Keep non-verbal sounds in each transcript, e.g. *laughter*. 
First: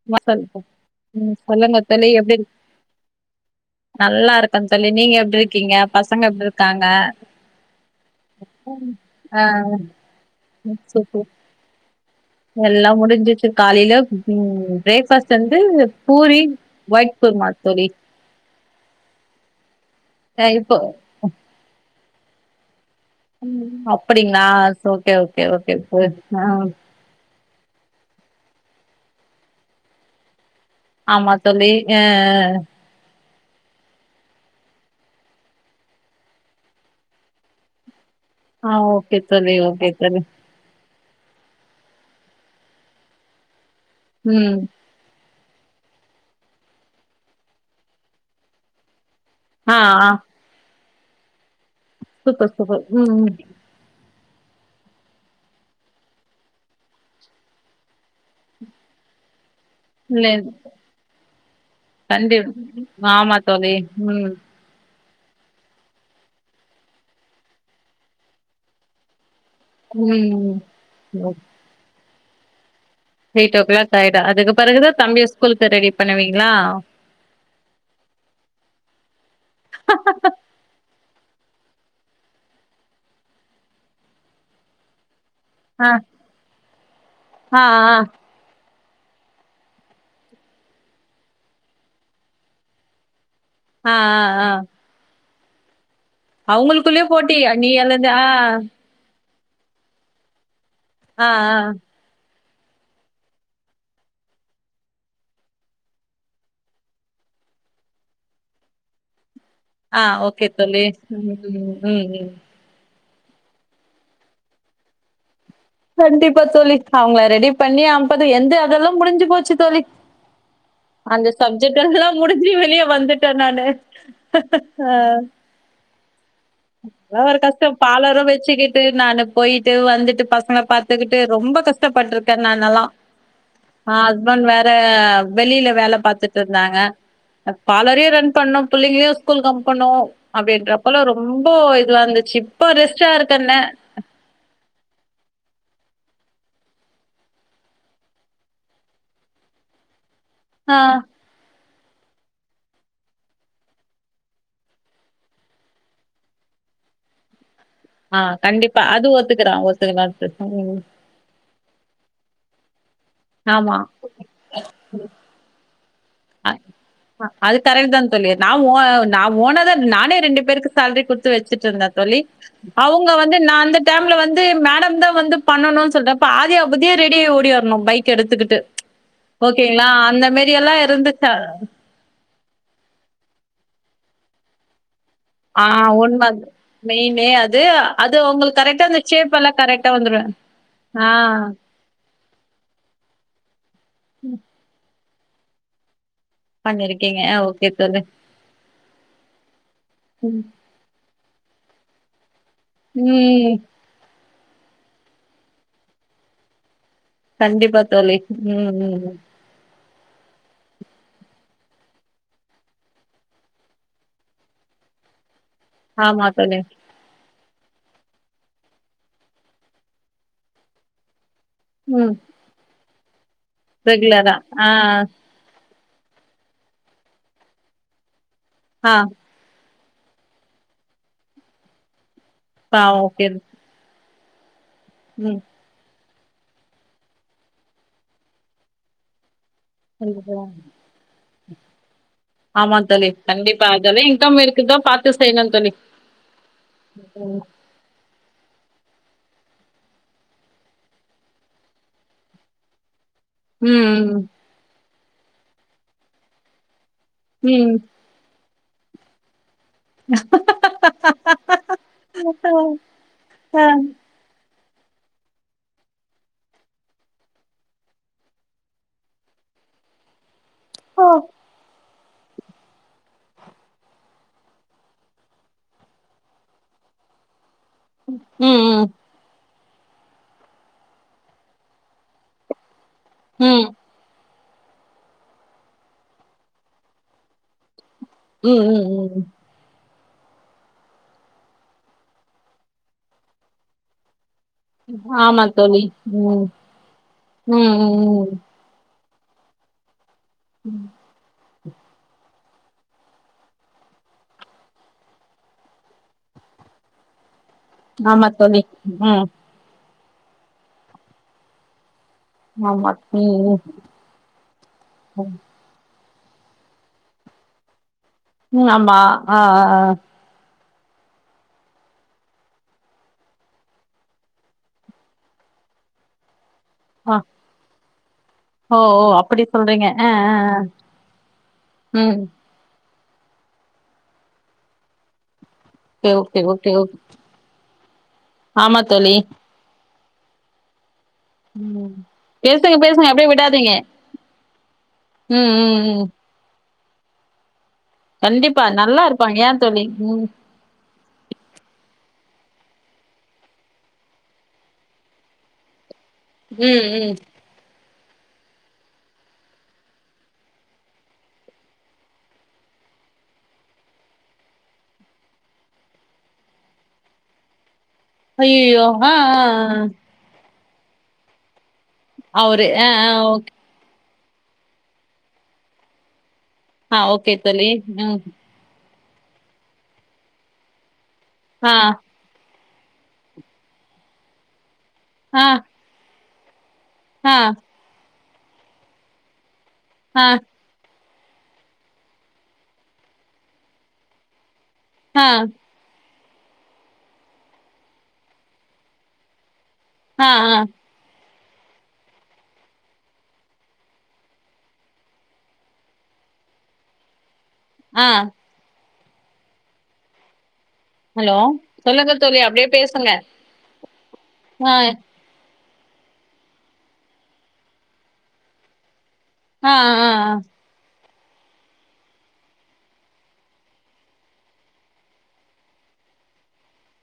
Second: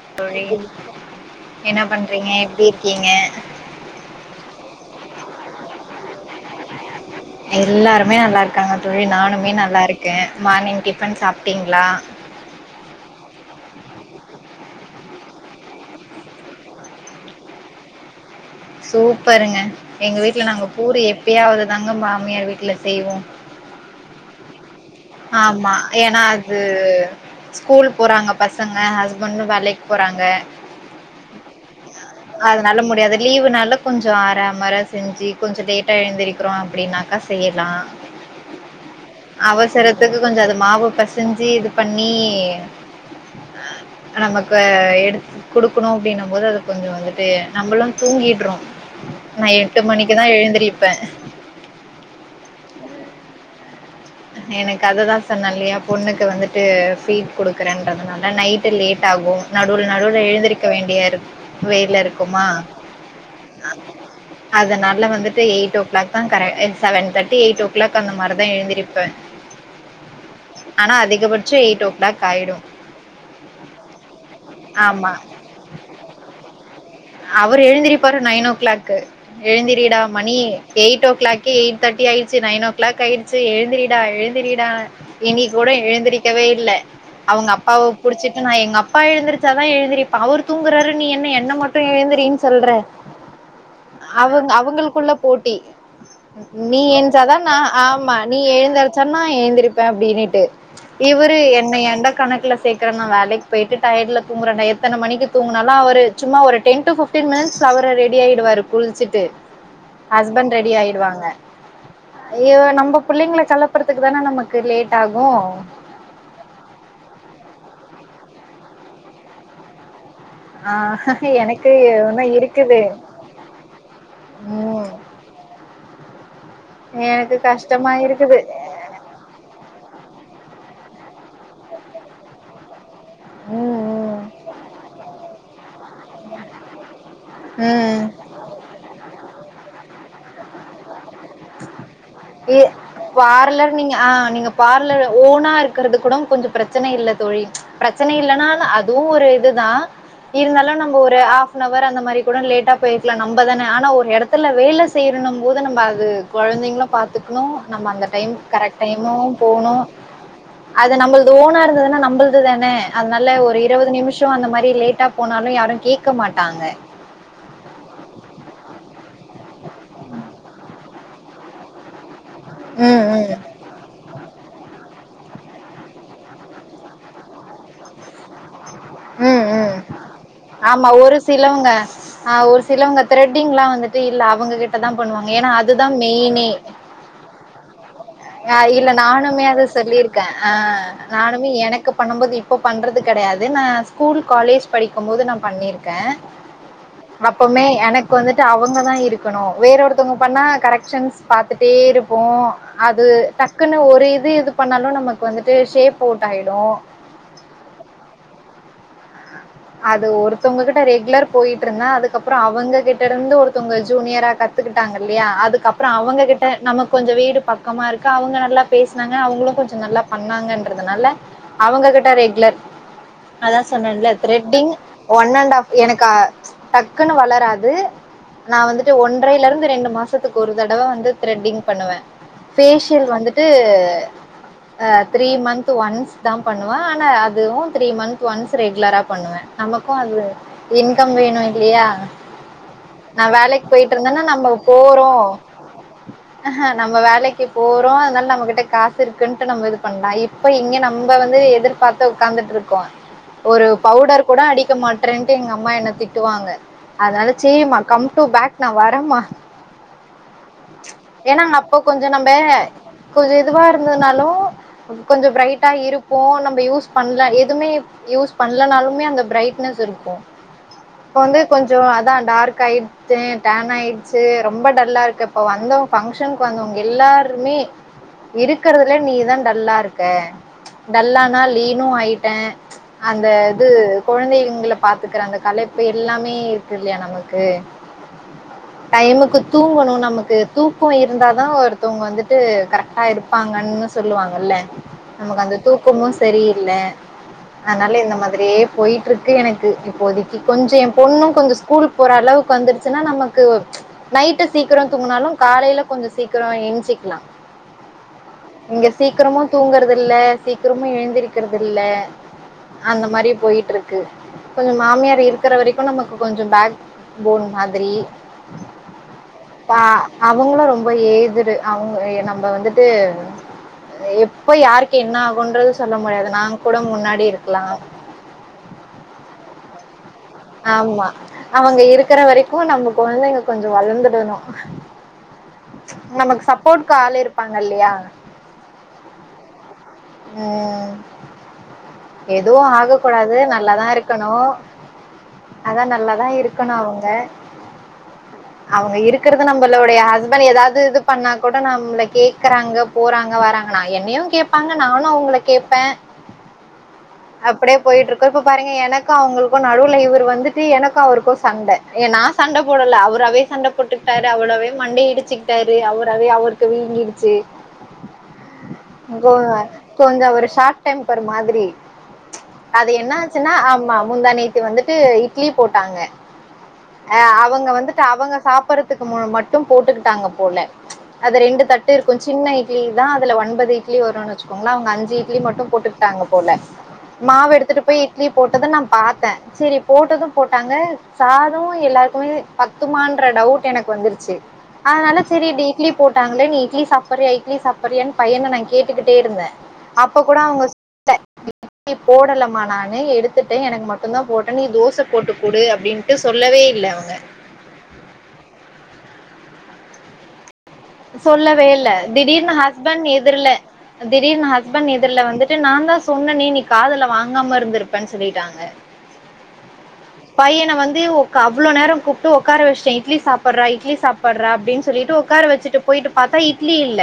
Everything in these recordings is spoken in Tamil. சும்மாதா இருக்க ம் சொல்லுங்க என்ன தோழி பண்றீங்க எப்டி இரு சொல்லுங்க தோழி இருக்கீங்க எப்டி நல்லா இருக்கந் தோழி நீங்க எப்டி இரு க்கீங்க பசங்க எப்டி இருக்காங்க எல்லாருமே நல்லா இருக்காங்க தோழி ஆ நானுமே நல்லா இருக்க மார்னிங் டிஃபன் சூப்பர் சாப்ட்டீங்ளா எல்லா முடிஞ்சிச்சு காலையில உம் ப்ரேக்பாஸ்ட் வந்து பூரி ஒயிட் குருமா தோழி சூப்பருங்க எங்க வீட்ல ஆ நாங்க இப்போ பூரி எப்பயாவது தாங்க மா மாமியார் வீட்ல செய்வோ அப்படிங்ளா ஆமா ஏனா அது ஸ்கூல் போறாங்க பசங்க ஹஸ்பண்டு வேலைக்கு போறாங்க ஆமா தோழி ஆ ஆ அதனால முடியாது லீவுனால கொஞ்சோ ஆராமற செஞ்சு கொஞ்சோ லேட்டா எழுந்திரிக்றோ அப்டினாக்க செயிலா ஆ ஓக்கே தோழி ஓக்கே துக்கு கொஞ்சோ அது மாவு பெசஞ்சு பேசஞ்சி இது பண்ணி ம் நமக்கு எடுத் குடுக்கணு அப்டின்னு போது அது கொஞ்சோ வந்துட்டு நம்பளு தூங்கிட்றோ நா ஆ எட்டு ஆ மணிக்குதா எழுந்திரிப் ப்ப சூப்பர் சூப்பர் உம் உம் எனக்கு அததா சொன்ன இல்லயா பொண்ணுக்கு வந்துட்டு ஃபீட் குடுக்குறேன்றதுனால நைட்டு லேட் ஆகு நடுவுல நடுவுல இல்ல எழுந்திருக்க வேண்டிய இருக் வேல கண்டி இருக்குமா ஆமா அ தோழி ம் அதனால ள்ள வந்துட்டு எய்ட் ஓ க்ளாக் தா கர எ செவன் தேட்டி எய்ட் ஓ க்ளாக் அந்தமாரிதா எழுந்திரி ப ம் ஆனா ஓ அதிகபட்சோ எய்டோ க்ளாக்காயிடு எயிட் ஓ க்ளாக் ஆய் தா அதுக்கு பெறகுதா தம்பிய ஸ்கூலுக்கு ரெடி பண்ணுவீங்ளா அவரு எழுந்திரிப்பாரு நைன்னோ கிளாக்கு எழுந்திரடா மணி எயிட் ஓ கிளாக் எயிட் தேட்டி ஆயிடிச்சு நைன்னோ கிளாக் ஆயிடிச்சு எழுந்திரிடா எழுந்திரிடா இன்னிக் கூட ஆ எழுந்திரிக்கவே இல்ல அவங்க ஆ ஆ அப்பாவ புடிச்சிட்டு நா எங்க அப் அப்பா எழுந்திரிச்சா தா எழுந்திரிப்பா அவர் தூங்குறாரு நீ என்ன என்ன மட் மட்டு எழிந்திரினு சொல்றே ஆ ஆ ஆ அவங்க அவங்களுக்குள்ள போட் டி நீ அவங்களுக்குள்ளயே போட்டி என்ச்சாதா ந நீ எழுந்து ஆமா ஆ நீ எழுந்தர்ச்சன்னா ஏந்திரிப்பே அப்டீனுட்டு ஆ ஆ இவுரு என்ன எந்த கணக்ல சேக்ர நா வேலக் பெய்ட்டு டயட்ல தூங்குறடா எத்தன மணிக்கு தூங்குனாலு அவரு சும்மா ஒரு டென் டு ஃபிப்டின் மினிட்ஸ் அவரு ரெடி ஆயிடுவாரு குள்ச்சிட்டு ஆ ஓகே தோழி ம் ம் புள்ளிங்ள கலப்புற்த்துக்கு தான நமக்கு லேட் ஆகு கண்டிப்பா தோழி அவங்ளா ரெடி பண்ணி அன்பது எந்த அதெல்லா முடிஞ்சு போச்சு தோழி ஆ அந்த எனக்கு சப்ஜெக்ட் எல்லா இன்னு முடிஞ்சி இருக்குது வெளிய வந்துட்ட நானு ம் அ எனக்கு ஒவரு கஷ்டோ கஷ்டமா பாலரு இருக்குது வெச்சிகிட்டு நானு போயிட்டு வந்துட்டு பஸ் பாத்துக்குட்டு ரொம்ப கஷ்டப்பட்ருக்கே நானெலா அ ம் ஹஸ்பண்ட் வேற வெளில வேல பாத்துட்ருந்தாங்க ம் ம் பாலரையு ரன் பண்ணு புள்ளிங்ளியு ஸ்கூல் கம் பனு அப்டின்றப்பல்லா ரொ ஏ இருக்கன்னே பார்லர் நீங்க ஆ நீங்க பார்லர் ஓனா இருக்கற்து கூட கொஞ்சொ ப்ரச்சன இல்ல தோழி பிரச்சன இல்லனா அதுவு ஒரு இதுதா இருந்தாலு ஆ நம்ப் ஒரு ஆஃப் ஃபுனவர் அந்த மாரி கூட லேட்டா போயிக்லா நம்பதான ஆனா ஒரு எடத்துல வேல செய்னுனுன்னம்போது நம்ப அது கொழந்தைங்ளு பாத்துக்ணு நம்ம அந்த ஆ டைம் கண்டிப்பா கரெக்ட் அது டைமு ஒத்துக்கிறா போணு ஒத்துக்கிறா ம் அது நம்மள்து ஓனா இருந்துது நா நம்புள்து தான அதனால ஒரு ஆமா இருவது நிமிஷோ அந்த மாரி லேட்டா போனாலு யாரு கேக் அ ஆ அது கரெக்ட் தா தோழி நான் ஓ நான் ஓனதான் நானே ரெண்டு பேருக்கு சால்ரி குடுத்து வச்சுட்டு இருந்தேன் தோழி ம், அவுங்க ம். வந்து நான் அந்த டைம்ல வந்து மேடம் தான் வந்து பண்ணணும்னு சொல்ற பாதி அப்டியே ரெடியா ஓடி வரணும் பைக் எடுத்துக்கிட்டு ஓகேங்களா அந்த மாரி எல்லாம் இருந்து சிலவுங்க ஆ ஒரு சிலவுங்க த்ரெட்டிங்லாம் வந்துட்டு இல்ல அவுங்ககிட்ட தான் ஆ உண்ம மெயினே அது அ ஆ இல்ல நானுமே அத சொல்லியிருக்கேன் ஆ ஆ நானுமே எனக்கு பண்ணும்போது இப்ப பண்றது கெடையாது நான் ஸ்கூல் காலேஜ் படிக் க்கும் போது நான் பண்ணியிருக்கே பண்ணிருக்கீங்க அப்புமே ஓகே தோழி எனக்கு வந்துட்டு அவ அங்கதா இருக்கணு வேற ஒருத்தவங்க ம் பண்ணா கரெக்ஷன்ஸ் பாத்துட்டே இருப்போ அது ம் டக்குன்னு ஒரு இது இது பண்ணாலு நமக்கு வந்துட்டு ஷேப் அவுட் ஆயிடு கண்டிப்பா தோழி ம் ம் ம் அது ஒருத்தவங்ககிட்ட ரெகுலர் போயிட்ருந்த அதுக்கப்புற அவங்க கிட்ட இருந்து ஒருத்தவங்க ஜூனியரா கத்துக்கிட்டாங்க இல்லையா அது கப்புறோ ஆமா அவங்ககிட்ட தோழி நம்மக்கு கொஞ்சோ வீடு பாக் க்கமா இருக்கு அவங்க நல்லா பேசுனாங்க அவங்களும் கொஞ்சம் நல்லா பண்ணாங்கன்றதுனால அவங்க கிட்ட ம் ரெக்லர் அதா சொன்னல்ல ரெகுலரா த்ரெட்டிங் ஆ ஒன் அண்ட் ஹஃப் எனக்கு அ டக்குன்னு வளராது நான் வந்துட்டு ஆ ஒன்றையிலருந்து ரெண்டும் மாசத்துக்கு ஒரு தடவ வந்து த்ரெட்டிங் பண்ணுவேன் ஆ ஃபேஷியல் ஓகே வந்துட்டு அ த்ரீ ம் மந்த்து ஒன்ஸ் தா பண்ணுவன் ஆனா அதுவும் த்ரீ மந்த்து ஒன்ஸ் ரெக்லராப் பண்ணுவேன் நமக்கும் அது கண்டிப்பா. இன்கம் வேணும் இ ல்லியா ஆமா தோழி நா கண்டிப்பா வேலைக் அதெல்லா போயிட்ருந்தேன்னா இன்கம் நம்ப இருக்குதோ பாத்து போறோ செய்யணு தோழி அ அ நம்ம வேலைக்கி போறோ அத்னால் நம் நம்மகிட்ட காசு இருக்குன்ட்டு நம்ம இது பண்லா இப்ப இங்க நம்ப வந்து எதிர்பாத்து உக்காந்துட்ருக்கோ ஒரு ம் பவுடர் கூட அடிக்க மாட் றண்ட்டு எங்க அம்மா என்ன திட்டுவாங்க அதனால ம் சேரிமா கம் டு பேக் நா வரமா ஏன்னா அப்ப கொஞ்ச நம்ப ம் கொஞ்ச ஆ, இதுவா இருந்தனாலு கொஞ்ச பிரைட்டா இருப்போ நம்ம யூஸ் பண்ல எதுமே யூஸ் பண்லனாலுமே அந்த பிரைட்னஸ் இருக்கு ஆ. இப்ப வந்து கொஞ்ச அ தா டார்க் ஆயிருச்சு டேன் ஆயிருச்சு ரொம்ப டல்லா இருக்கு இப்ப வந்தவங் ஃபங்க்ஷனுக்கு வந்தவங்க எல்லாருமே ம் ம் இருக்கறதுல நீதான் டல்லா இருக்க டல்லானா லீனும் ஆயிட்டே அந்த இது ம் கொழந்தைங்க ங்க பாத்துக்கிறாங்க கலைப்பு எல்லாமே இருக்கு இல்லையா நமக்கு ம் ம் ம். டைமுக்கு தூங்கணுனா நமக்கு தூக்க இருந்தா தா ஒருத்தவங்க வந்துட்டு கரெக்டா இருப்பாங்கனு சொல்லுவாங்க ல்ல ஆமா நமக்கு அந்த தோழி தூக்கமு ம் சரியில்ல ம் அதனால ம் இந்த ம் மாதிரியே போயிட் ருக்கு எனக்கு இப்போதிக் கொஞ்ச என் பொண்ணும் கொஞ்சம் ஸ்கூல் போற அளவுக்கு வந்துடுச்சுன்னா நமக்கு நைட்டு சீக்கிர தூங்கினாலு காலையில கொஞ்ச சீக்கிர எண்சுக்கலா ஆமா தோழி இங்க ம் சீக்கிரமு தூங்குறது இல்ல சீக்கிரமு எழுந்திருக்கிறது இல்ல ஆமா அந்த மாரி ம் ம் போயிட்இருக்கு கொஞ்ச மாமியார் இருக்கிற வரைக்கு நமக்கு கொஞ்ச பேக் போன் மாதிரி உம் ஆமா ஆஹ்ஹ் ப ஏஜ்ட் அவுங்க நம்ம வந்துட்டு எப்ப யாருக்கு என்ன ஆகுன்றது சொல்ல முடியாது நாங்க கூட ஆ ஆ. முன்னாடி இருக்கு ஆஹ் ஓ ஓ அப்படி சொல்றீங்க ஆ ஆ ஆ ஆமா அவுங்க ம் இருக்கிற வரைக்கும் நம்ம கொழந்தைங்க கொஞ்சம் வளர்ந்துடணும் ஓகே ஓகே நமக்கு ஓகே சப்போர்டகு ஓகே ஆல் இருப்பாங்க இல்லையா ஆமா தோழி ம் ம் எதுவு பேசுங்க பேசுங்க அப்டியே ஆககூடாது விடாதீங்க நல்லாதா இருக்கணும் ம் ம் அதான் ம் நல்லாதான் இரு க்கனு அவுங்க கண்டிப்பா அவுங்க நல்லா இருப்பாங்க இருக்கறது ஏன் தோழி நம்மளுடைய ம் ஹஸ்பன்ட் எதாது இது பண்ணா கூட நம்ள கேக் குறாங்க போறாங்க வராங்க நா என்னையும் கேட்பாங்க நானும் அவங்கள கேட்பே உம் உம் போயிட்டு இருக்கோம் இப்ப பாருங்க எனக்கும் அவருக்கும் நடுவுல இவரு வந்துட்டு எனக்கும் அவருக்கும் சண்டை ஏ நான் சண்டை போடலை அவரே சண்டை போட்டுக்கிட்டாரு அவரவே மண்டை இடிச்சுக்கிட்டாரு அவரே அவருக்கு வீங்கிடுச்சு ஐய்யயோ ஆஹ்ஹ் டைம் *unintelligible* மாதிரி ஆ அது என்ன ஆ ஓகே ஆச்சுன்னா ஆமா முந்தா நேத்து வந்துட்டு இட்லி போட்டாங்க ஆ ஓகே அஹ் அவங்க தோழி வந்துட்டு ம் அவங்க சாப்படுறது க்கு மட்டும் போட்டுக்கிட்டாங்க போல அது ரெண்டு ஆ தட்டு இருக்கு சின்ன இடலி தா அதுல ஒன்பது இட்லி வரும்னு வச்சுக்கோங்க அவங்க அஞ்ச இட்லி ஆ மட்டும் போட்டு தாங்க போல ஆ மாவு எடுத்துட்டு போய் போட்டது நா பார்த்த செரி ஆ போட்டதும் போட்டாங்க சாதம் எல்லாருக்குமே பத்துமான்ற டவுட் எனக்கு வந்துருச்சு அதனால ஆ சரி இட்லி போட்டு ட்டாங்களே நீ இட்லி சாப்பறியா இட்லி சாப்பறியான்னு பையன நா கேட்டுட்டே இருந்தே அப்ப ஆ கூட அவங்க ஆ இட்லி போடலமா நானு எடுத்துட்டேன் எனக்கு மட்டும்தா போட்டே நீ தோச போட்டு கூடு அப்படின்ட்டு சொல்லவே இல்ல அவங்க ஆஹ் ஹலோ சொல்லவே இல்ல சொல்லுங்க தோழி திடீர்னு அப்டியே ஹஸ்பண்ட் பேசுங்க எதிர்ல திடீர்னு ஆ ஹஸ்பண்ட் எதிர்ல வந்துட்டு நா தா சொன்னேனே நீ காதுல வாங்காம இருந்திருப்பேன்னு சொல்லிட்டாங்க ஆ ஆ பையன வந்து அவ்வளோ நேரம் கூப்பிட்டு உட்கார வச்சே இட்லி சாப்படுறா இட்லி சாப்படுற அப்பின்னு சொல்லிட்டு உக்கார வச்சட்டு போயிட்டு பார்த்தா இட்லி இல்ல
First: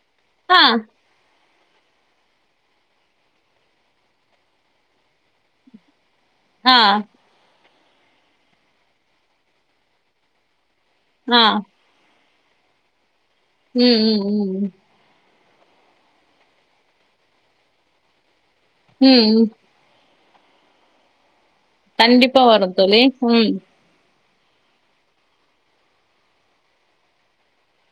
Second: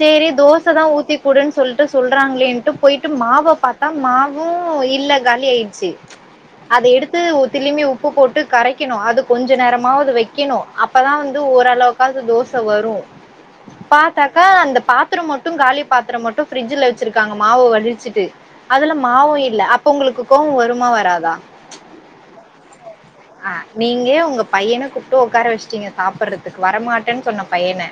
சரி ஆ தோச தா ஊத்தி கூடுன்னு சொல்லிட்டு சொல்றாங்களேன்ட்டு போயிட்டு மாவ பார்த்தா மாவும் இல்ல காலி ஆயிடுச்சு ஆ அதை எடுத்து திலும்பி உப்பு போட்டு கரைக்கணும் அது கொஞ்ச நேரமாவது வைக்கணும் அப்பதா ஆ வந்து ஓரளவுக்காவது தோச சவரும் ம் ம் பாத்தாக்கா ம் ம் அந்த பாத்திரம் மட்டும் காலி பாத்திரம் மட்டும் பிரிட்ரஜ்ல வச்சிருக்காங்க மாவு வழிச்சிட்டு அதுல ம் மாவும் ம். இல்ல அப்ப உங்களுக்கு கோவம் வருமா வராதா கண்டிப்பா வரும் தோழி ம் அஹ் நீங்க உங்க பையனை கூப்பிட்டு உட்கார வச்சுட்டீங்க சாப்பிடுறதுக்கு வரமாட்டேன்னு சொன்ன பையன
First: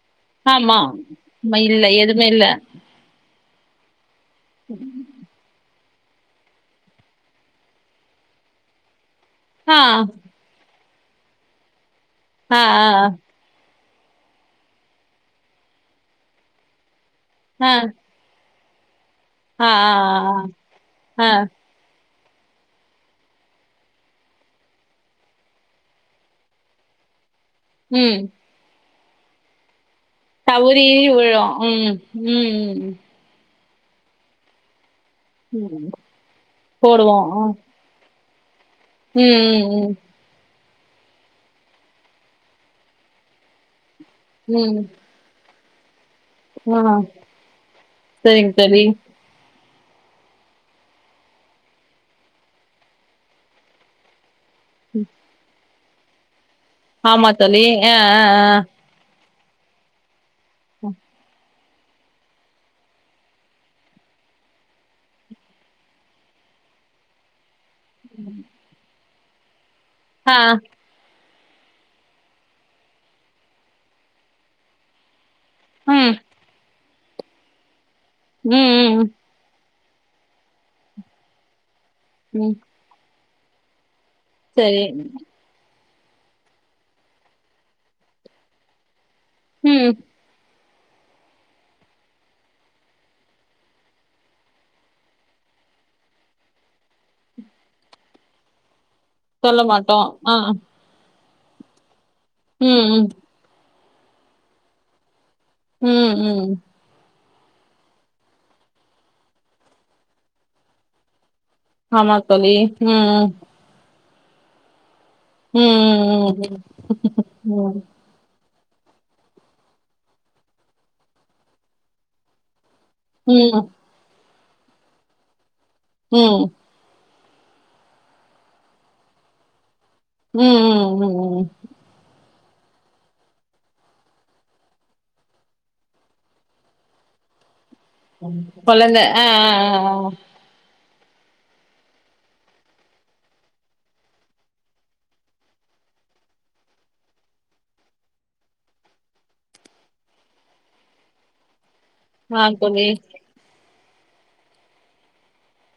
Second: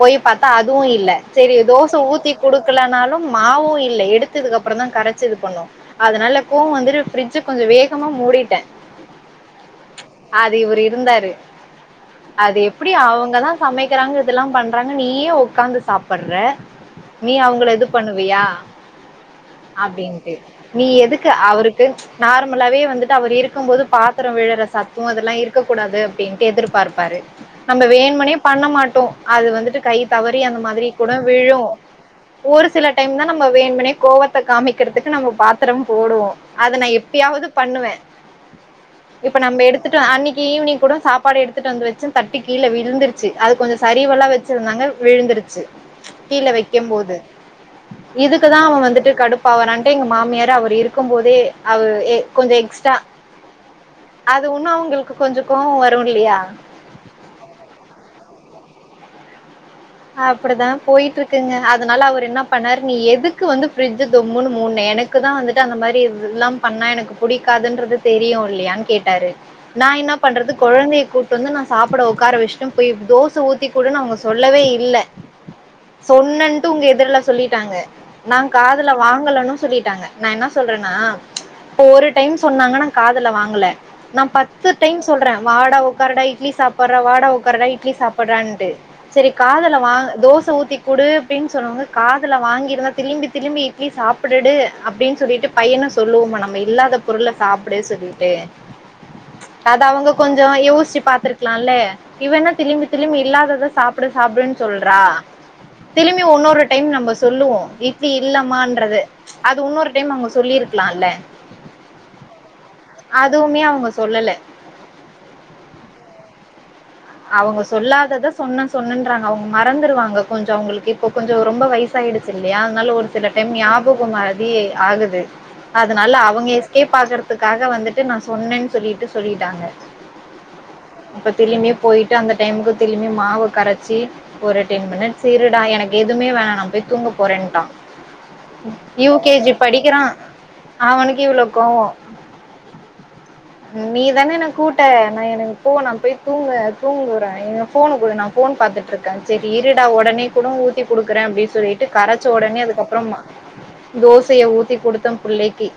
போய் பார்த்தா ஆமா அதுவும் இல்ல சரி ம இல்ல தோச எதுமே ஊத்தி இல்ல குடுக்கலனாலும் மாவும் இல்ல எடுத்து துக்குக்கப்புறம் தான் கரைச்சி இது பண்ணுவும் அதனால கோவ வந்துட்டு ஃபரிட்ஜு கொஞ்சம் வேகமா மூடிட்டேன் ஆ அது இவர் இது இருந்தாரு ஆ, அது எப்படி அவங்கதான் சமைக்க க்கிறாங்க இதெல்லாம் பண்றாங்க நீயே உட்காந்து சாப்பிடுற நீ ஆ, ஆ, அவங்கள எது ஆ, பண்ணுவியா ஆ, அப்படின்ட்டு நீ ஆ, ஆ, ஆ, எதுக்கு அவருக்கு நார்மலாவே வந்துட்டு அவர் இருக்கும் போது பார்த்த பாத்தரம் விழற சத்தம் அதெல்லாம் இருக்க கூடாது அப்படின்ட்டு எதிர்பார்பாரு நம்ம ம். வேனும்னே பண்ண மாட்டோம் அது வந்துட்டு கை தவறி அந்த மாதிரி கூட விழும் ஒரு சில டைம் தான் நம்ம மணி கோவத்தை காமிக்கிறதுக்கு நம்ம பாத்திரம் ம். போடுவோம் அதை நான் போடுவோம். அ. எப்பயாவது பண்ணுவேன் *inaudible* இப்ப நம்ம ம், ம், எடுத்துட்டு அன்னைக்கு ஈவினிங் கூட சாப்பாடு எடுத்துட்டு வந்து வச்சு தட்டு கீழே விழுந்துருச்சு அது கொஞ்சம் சரிவெல்லாம் ம், வச்சிருந்தாங்க விழுந்துருச்சு கீழே ம். ஆ. வைக்கும் போது சரிங்க இதுக்குதான் தோழி. அவன் வந்துட்டு கடுப்பாவறான் எங்க மாமியார அவர் இருக்கும் போதே அவர் கொஞ்சம் எக்ஸ்ட்ரா அது ஒண்ணும் அவங்களுக்கு கொஞ்ச கோவம் வரும் இல்லையா ஆமா தோழி ஆ ஆ ஆ அப்படிதான் போயிட்டு இருக்குங்க அதனால அவர் என்ன பண்ணரு எதுக்கு வந்து பிர்ஜு தொம்முன்னு மூடுனே எனக்கு தான் வந்துட்டு அந்த மாதிரி எல்லாம் பண்ண எனக்கு புடிக்காதுன் துன்றது தெரியும் இல்லையான் கேட்டு கேட்டாரு நான் என்ன அ, ஆ. பண்றது குழந்தைய கூட்டிட்டு வந்து நான் சாப்பிட உட்கார வச்சன் தோசை ஊத்தி கூட அவங்க சொல்லவே இல்லை ம், சொன்னன்ட்டு உங்க எ இதெல்லாம் சொல்லிட்டாங்க நாங் ம், காதுல ம், வாங்கலேன்னு சொல்லிட் நா என்ன சொல்றேன்னா ப்போ ஒரு டைம் ம். சொன்னாங்கன்னா காதுல வாங் கல நா பத்து சரி. டைம் சொல்றே வாடக உக்காருடா இட்லி சாப்புட்றா வாடா உக்கார்டா இட்லி சாப்பிடுறான்ட்டு செரி காதுல ம். வாங் தோச ஊத்தி குடு அப்டின்னு சொல்வாங்க காதுல வாங்கியிருந்தா திரும்பி திரும்பி இட்லி சாப்பிடுடு அப்டின் சொல்லிட்டு பையன சொல்லுவோம்மா நம்ம இல்லாத பொருள சாப்டுன் சொல்லிட்டு சொல்ல ச்ச் அத மாட்டோம். அவங்க ஆ. கொஞ்சோ யோஸ்ச்சு பாத்துருக் க்கலாலே இவன்னா திலும்பி ம், ம், திலும்பி இல்லாதத சாப் சாப்டு சாப்டுன் சொல்றா ம், திரும்பி ம். உன்னொரு டைம் நம்ப சொல்லுவோ இட்லி இல்லமான்றது அது உன்னொரு டைம் அவங்க சொல்லிருக்கலால்ல ஆமா தோழி உ உ அதுவுமே அவங்க சொல்லல உம் உம் உம் உம் அவங்க சொல்லாதத சொன்னன் சொ சொன்னன்றாங்க அவ்ங் மறந்துருவாங்க கொஞ்சோ அவுங்களுக்கு இப்ப கொஞ்சோ ரொம்ப வய்சாயிடுச்சு இல்லியா அத்னாலே ஒரு சில ம், டைம் ம், ஞாபகோ மறி அப்டியே ஆகுது அதனால ம், ம், அவுங்க எஸ்கேப் ஆகுற்த் த்துக்காக வந்துட்டு நா சொன்னேன் சொல்லிட்டு சொல்லிட்டாங்க உம் உம் உம் இப்ப உம் ம் ம் திரும்பியு போயிட்டு அந்த டைமுக்கு திரும்பி மாவு கரச்சி ஒரு டென் மினிட்ஸ் இருடா எனக்கு எதுமே வேணா நா போய் தூங்க போறேன்ட்டா கொழந்த யூ அ கே ஜி அ அ படிக்கிறா அ அவனுக்கு இவ்ளோ கோவோ நீ தானே என்ன கூட்ட நா எனக்கு போ நா போய் தூங்க தூங்குற எ ஃபோனு குடு நா ஃபோன் பாத்துட்டுருக்கே செரி இருடா ஒடனே கூட ஊத்தி குடுக்குறே அப்டி சொல்லி ட்டு கரச்ச அ. ஆ ஒடனே தோழி. அதுக்கப்புறோ மா தோசயை ஊத்தி குடுத்த புள்ளைக்கி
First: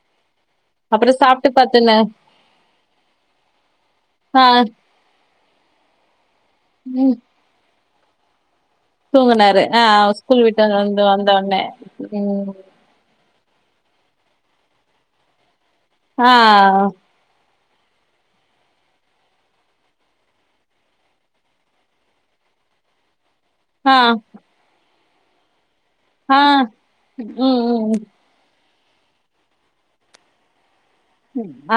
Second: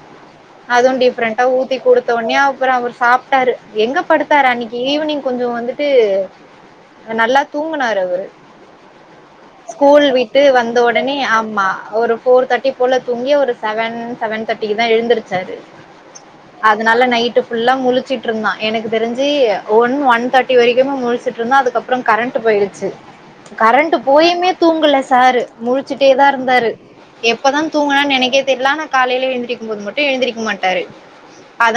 அதுவு அப்புறம் டிஃப்ரெண்ட்டா சாப்ட்டு ஊத்தி பாத்துன குடுத்த ஒன்யே அப்புறோ அவரு சாப்ட்டாரு எங்க ஆ படுத்தாரு அன்னிக்கு ஈவினிங் கொஞ்சோ வந்துட் ட்டூ நல்லா தூங்குனார் டவர்ரூ தூங்கனாரு ஆ ஸ்கூல் விட்டு வந்து வந்த உடனே உம் துங்கி ஒரு செவன் செவன் தேர்ட்டிக்கு தா எழுந்தருச்சாரு ஆ அதனால நைட்டு ஃபுல்லா முழுச்சுட்டு இருந்தா எனக்கு தெரிஞ்சு ஒன் ஒன் தேர் டி வரைக்குமே முழிச்சுட்டு இருந்தா அதுக்கப்புறம் கரண்ட் போயிடுச்சு கரண்ட ஆ போயுமே தூங்கல சாரு முழச்சுிட்டே தா ஆ இருந்தாரு எப்பதா ம் ம் தூங்கனான்னு எனக்கே தெரியலான காலைல எழுந்திரிக்கு போது மட்டும் எழுந்திரக்க மாட்டாரு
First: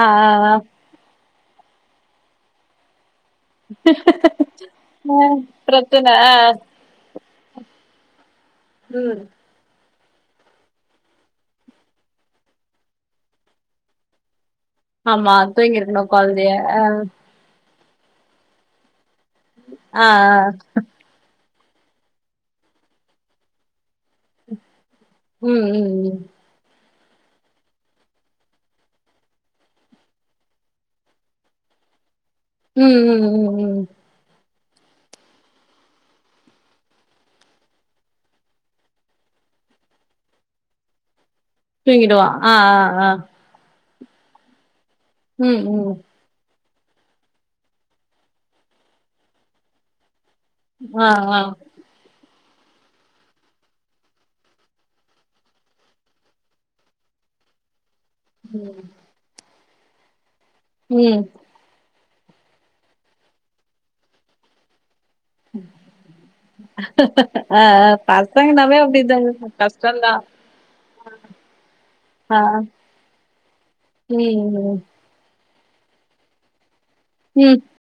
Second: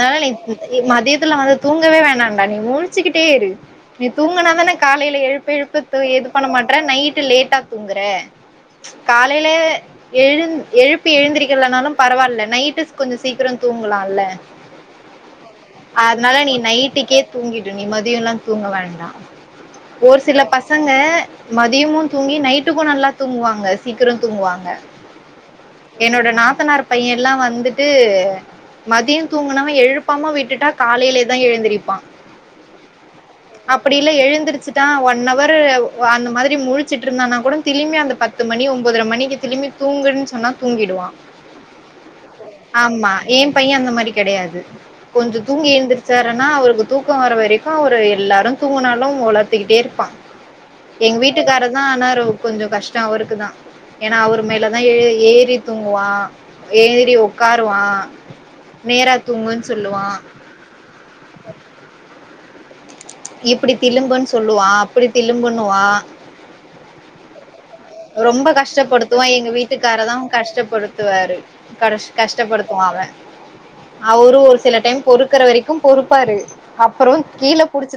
ஆ நீ ஆ ஆ மதிய த்துல வந்து தூங்கவே வேண்டாம்ண்டா நீ முழிச்சுக்கிட்டே இரு நீ தூங்கினாதானே காலைல எழுப்பு எழுப்பு பிரச்சன இது ஆ பண்ண மாட்ற நைட் லேட் ட்டா தூங்குற ம் காலைல எழுந் எழுப்பி எழுந்திரக்கலனாலு பரவால்ல நைட்டு கொஞ்ச சீக்கிரம் தூங்கலால்ல ஆமா துங்கி இருக்கணும் குழந்தைய அ நி மதியல்லா தூங்க வேண்டா ஆ ஆ ஒரு சில பசங்க மதியமு தூங்கி நைட்டுக்கு நல்லா தூங்குவாங்க சீக்கிரம் தூங்குவாங்க ம் ம் என்னோட நாத்தனார் பையன் எல்லா வந்துட்டு மதியம் தூங்கினவ எழுப்பாம விட்டுட்டா காலைலேதா எழுந்திருப்பா உம் ம் ம் ம் அப்படி எல்ல எழுந்தருச்சு தா ஒன் ஹவர் அந்த மாதிரி முழிச்சுட்டு இருந்தானா கூட திரும்மி அந்த பத்து மணி ஒன்பதர மணிக்கு திரும்பி தூங்குன்னு சொன்னா தூங்கிடுவா தூங்கிடுவா ஆ ஆ ஆமா ஏ பைய அந்த மாரி கெடையாது கொஞ்ச ம் தூங்கி ம் எழுந்திருச்சாருனா அவருக்கு தூக்கம் வர வரைக்கு ஒரு எல்லாரு தூங்கினாலு உளத்திக்கிட்டே இருப்பா ஆ எங்க ஆ வீட்டுக்கார தா ஆனா ரொ கொஞ்ச கஷ்டம் அவருக்கு தா ஏன்னா அவர் மேலே தா ஏ ஏறி தூங்குவா ஏறி உட்காருவா ம் நேரா தூங்கு சொல்லுவா ம் இப்படி திலும்புன்னு சொல்லுவா அப்படி திலும்புனுவா ஆ ஆ ரொம்ப பசங்கனாவே கஷ்டப்படுத்துவா அப்டிதாங்க எங்க கஷ்டந்தா வீட்டுக்காரரு கஷ்டப்படுத்துவாரு கஷ் ஆ கஷ்டப்படுத்துவா அவ ம் அவரு ஒரு சில ம் டைம் பொறுக்கற வரைக் கும் பொறுப்பாரு அப்பற ம் கீழ புடிச்சு